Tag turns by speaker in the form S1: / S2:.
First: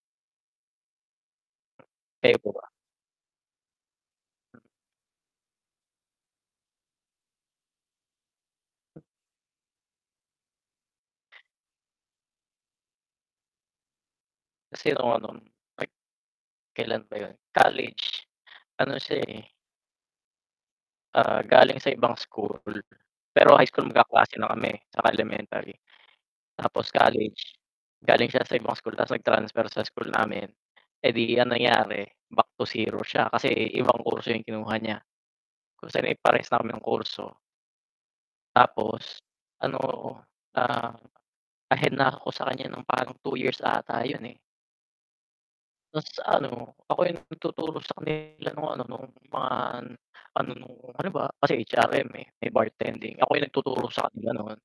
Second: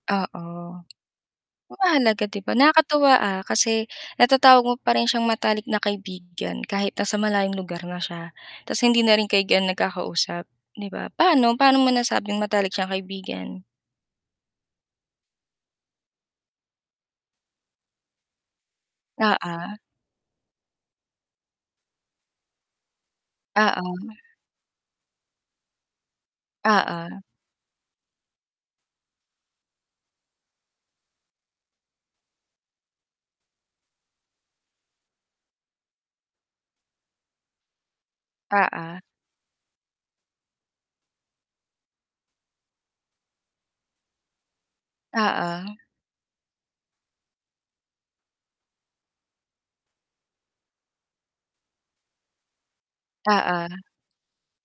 S1: Oo. Ang mahalaga
S2: Kayo
S1: 'di
S2: pa
S1: ba,
S2: ba?
S1: nakakatuwa, ah, kasi
S2: Mm.
S1: natatawag mo pa rin siyang matalik na kaibigan kahit nasa malayong lugar na siya, ta's hindi na rin kayo ganong nagkakausap, 'di ba? Pa'no, pa'no mo nasabing matalik siyang kaibigan?
S2: Kasi ako nun, like, kailan ba 'yun, college, ano siya, eh
S1: Oo.
S2: ah, galing sa ibang school, pero high school
S1: Oo.
S2: magkaklase na kami, saka elementary. Tapos
S1: Oo.
S2: college, galing siya sa ibang school tapos nag-transfer sa school namin, eh, di ang nangyari back to zero siya kasi ibang kurso 'yung kinuha niya, kung saan, eh, parehas na kami ng kurso.
S1: Oo.
S2: Tapos, ano, ah, ahead na ako sa kanya nang parang 2 years ata 'yun, eh.
S1: Oo.
S2: Ta's ano, ako 'yung nagtuturo sa kanila nung ano, nung mga, ano nung ano ba, kasi HRM, eh, may bartending, ako 'yung
S1: Oo.
S2: nagtuturo sa kanila noon.